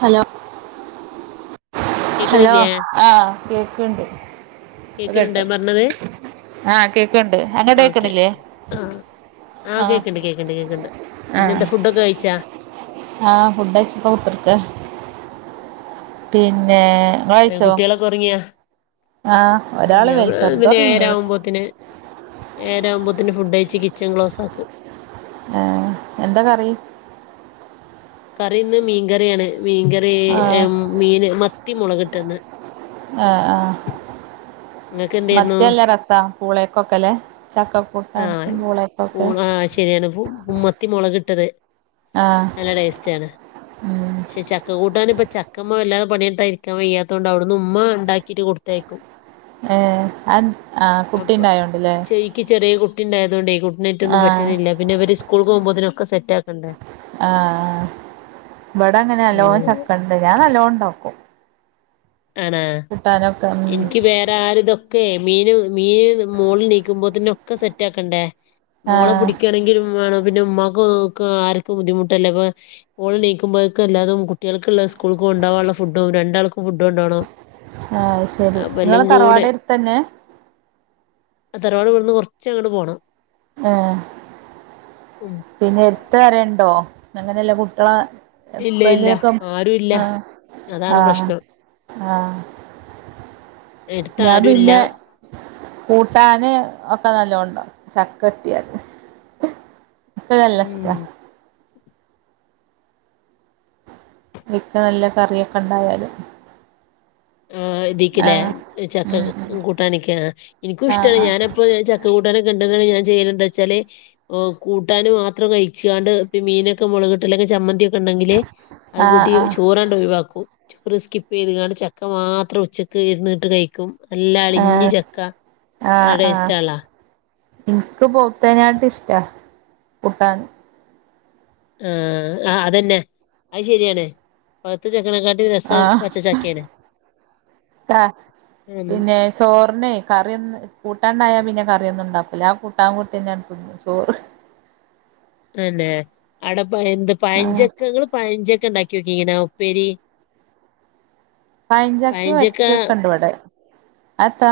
Hello hello കേക്ക്ണില്ലേ ആ കേക്ക്ണ്ട് കേക്ക്ണ് ണ്ടോ കേട്ട് ഞാപർഞ്ഞത് ആഹ് കേക്ക്ണ്ട് അങ്ങട്ട് ഓക്കെ കേക്ക്ണില്ലേ ആ ആ ആഹ് കേക്ക്ണ്ട് കേക്ക്ണ്ട് കേക്ക്ണ്ട് പിന്നെ എന്താ ഫുഡൊക്കെ കഴിച്ചാ ആ ഫുഡയ്ച്ച്പ്പോകുത്തർക്ക പിന്നെ ഏ ഇങ്ങളാഴ്ചോ ആ ഞമ്മ പിന്നെ ചെർതൊർങ്ങീന് ഏരാകുമ്പോത്തിന് ഏരാകുമ്പോ ത്തിന് ഫുഡയ്ച്ച് കിച്ചൺ ക്ലോസാക്കും ആ എന്താ കറി കറിന്ന് മീൻകറ്യാണ് മീൻകറി ആഹ് മീന് മ ത്തി മുളകിട്ടന്ന് ആ ആ ഇങ്ങക്ക് എന്തേര്ന്നു മത്ത്യല്ലരസ പൂളേക്കൊക്കല്ലേ ആ പൂ അഅ് ശെരിയാണ് പു മത്തി മൊളകിട്ട ട്ടത് ആഹ് നല്ല ടേസ്റ്റാണ് ഉം പക്ഷെ ചക്ക കൂട്ടാനിപ്പോ ചക്കമ്മേ വല്ല പണിട്ടായിരിക്കാൻ വയ്യാത്തൊണ്ട് അവിടുന്ന് ഉമ്മ ഇണ്ടാക്കിട്ട് കൊടുത്തയക്കും ഏ ആ ആ അപ്പൊ കുട്ടിണ്ടായോണ്ട്ല്ലേ ചേയ്ക്ക് ചെറിയ കുട്ടിണ്ടായ തൊണ്ടെ ഗുഡ് നൈ റ്റൊന്നും ആഹ് പറ്റ്ന്നില്ല പിന്നെ വര് സ്കൂൾ പോവുമ്പോതിനൊ ക്കെ സെറ്റാക്കണ്ടേ ആ ഇവടെ ങ്ങനെ നല്ലോ ഉം ചക്കണ്ട് ഞാൻ നല്ലോ ണ്ടാക്കും ആണാ ഉം എനിക്ക് വേറെ ആരി ഇതൊക്കെ മീൻ മീന് മോള് നീക്കുമ്പോതിനൊക്കെ സെറ്റാക്കണ്ടേ മോളെ ആഹ് പിടിക്കയാണെങ്കിലും മാണം പിന്നെ ഉമ്മാക്ക് ക്ക് ആർക്ക് ബുദ്ധിമുട്ടല്ലേ അപ്പ മോൾ എണീക്ക്മ്പഴേക്ക് അല്ലാതും കുട്ടികൾക്കുള്ള സ്കൂൾ കൊണ്ടവാനുള്ള ഫുഡ്ഡും രണ്ടാൾക്കും ഫുഡ്ഡും കൊണ്ടോണം ആഹ് ശെരി. ഇങ്ങളെ എല്ലാം കൂടെ തറവാടട്ത്തന്നേ? തറവാട് ഇവിടുന്ന് കുറച്ചങ്ങട്ട് പോണം ഓഹ് ഉം പിന്നെ അട്ത്ത് ആരെണ്ടോ? അങ്ങനെയല്ല കുട്ടാ ഇല്ല ഇല്ല എപ്പഴെങ്കിലുക്കെ ആരും ഇല്ല ആ അതാണ് ആ പ്രശ്നം ആ എടുത്ത് ഞാൻ ആരും ഇല്ല പിന്നെ കൂട്ടാന് ഒക്കെ നല്ലോ ചക്കട്ടിയത് ക്ക് ഉം നല്ലഷ്ട്ടാ മിക്ക നല്ല കറിയൊക്കെ ഇണ്ടായാലും ആ ഇതീക്കില്ലേ ചക്ക ഉം ഉം കൂട്ടാനൊക്കെ. എനിക്കും ഇഷ്ടാണ്. ആഹ് ആഹ് ഞാനെപ്പോ ചക്ക കൂട്ടാനൊ ഇൺ ഞാൻ ചെയ്യുന്ന എന്താ വെച്ചാല് ഈഹ് കൂട്ടാൻ മാത്രം കഴിച്ചാണ്ട് മീനൊക്കെ മുളകിട്ട് അല്ലെങ്കിൽ ചമ്മന്തി ഉണ്ടെങ്കില് അത് കൂട്ടി ആഹ് ചോറാണ്ട് ഒഴിവാക്കും ചോറ് സ്കിപ്പ് ചെയ്ത് കാണ്ട്‌ ചക് ക്ക മാത്രം ഉച്ചയ്ക്ക് ഇരുന്നിട്ട് കഴിക്കും ആഹ് നല്ലഅളിഞ്ഞ ആഹ് ചക്ക. നല്ല ടേസ്റ്റാണല്ല എനിക്ക് പോത്തേനായിട്ട് ഇഷ്ടാ കൂട്ടാൻ ആ അതെന്നെ അത് ശരിയാണ് പൌത്ത ചക്ക ആ പ ഉം, പിന്നെ ചോറിനെ കറിയൊന്ന് കൂ ട്ടാണ്ടായാ പിന്നെ കറിയൊന്നുണ്ടാക്കൂല്ല. ആ കൂട്ടാൻ കൂട്ടിന്നെ തിന്നും ചോറ് തന്നെ? അടപ് എന്ത് പയഞ്ചക്കകള് പഴഞ്ച ക്ക ഇണ്ടാക്കി നോക്കിക്ക്നോ ഉപ്പേരി പയഞ്ചക്കിം പഴഞ്ചക്ക വരിക്കിം ഒക്കെണ്ട് ഇവിടെ അത്ത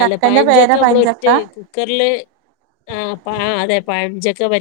ഏല്ല പഴഞ്ചക്കെ നമ്മള ഒറ്റ കുക്കറില്, ആ പ അതെ പഴഞ്ച ക്ക വരി